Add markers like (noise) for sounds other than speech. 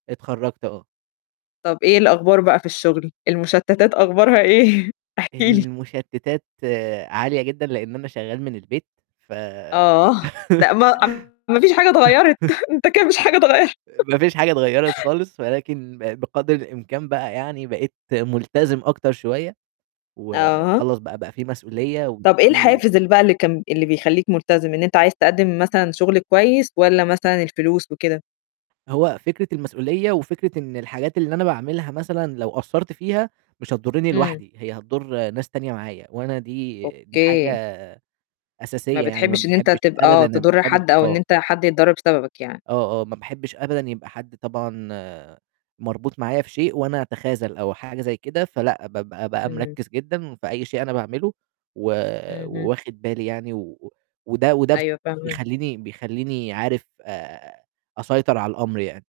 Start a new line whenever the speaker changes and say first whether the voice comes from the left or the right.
right: اتخرّجت آه.
left: طب إيه الأخبار بقى في الشغل، المشتتات أخبارها إيه؟ احكي لي.
right: المشتتات عالية جدًا لأن أنا شغال من البيت ف
left: آه، لأ
right: (laughs)
left: ما (unintelligible) ما فيش حاجة
right: (chuckles)
left: اتغيرت أنت كان مش حاجة اتغير (chuckles)
right: ما فيش حاجة اتغيرت خالص ولكن بقدر الإمكان بقى يعني بقيت ملتزم أكتر شوية،
left: آه.
right: وخلاص بقى، بقى في مسؤولية
left: طب إيه
right: وفي
left: الحافز بقى اللي كان اللي بيخلّيك ملتزم إن أنت عايز تقدّم مثلًا شغل كويس والّا مثلًا الفلوس وكده؟
right: هو فكرة المسؤولية وفكرة إن الحاجات اللي أنا باعملها مثلًا لو قصّرت فيها مش هتضرني
left: إمم.
right: لوحدي، هي هتضر ناس تانية معايا وأنا دي دي
left: أوكي.
right: حاجة
left: ما
right: أساسية يعني، ما
left: بتحبش إن أنت
right: باحبش
left: تبقى
right: أبدا أبقى
left: تضر
right: حابب
left: حد أو إن
right: آه.
left: أنت حد يتضر بسببك يعني.
right: آه، آه، ما باحبش أبدا يبقى حد طبعًا مربوط معايا في شيء، وأنا أتخاذل أو حاجة زي كده، فلأ بابقى بقى
left: إمم.
right: مركّز جدًا في أي شيء أنا باعمله و
left: اهم.
right: وواخد بالي يعني وده وده
left: أيوه فاهمة.
right: بيخلّيني بيخلّيني عارف آآ أسيطر على الأمر يعني.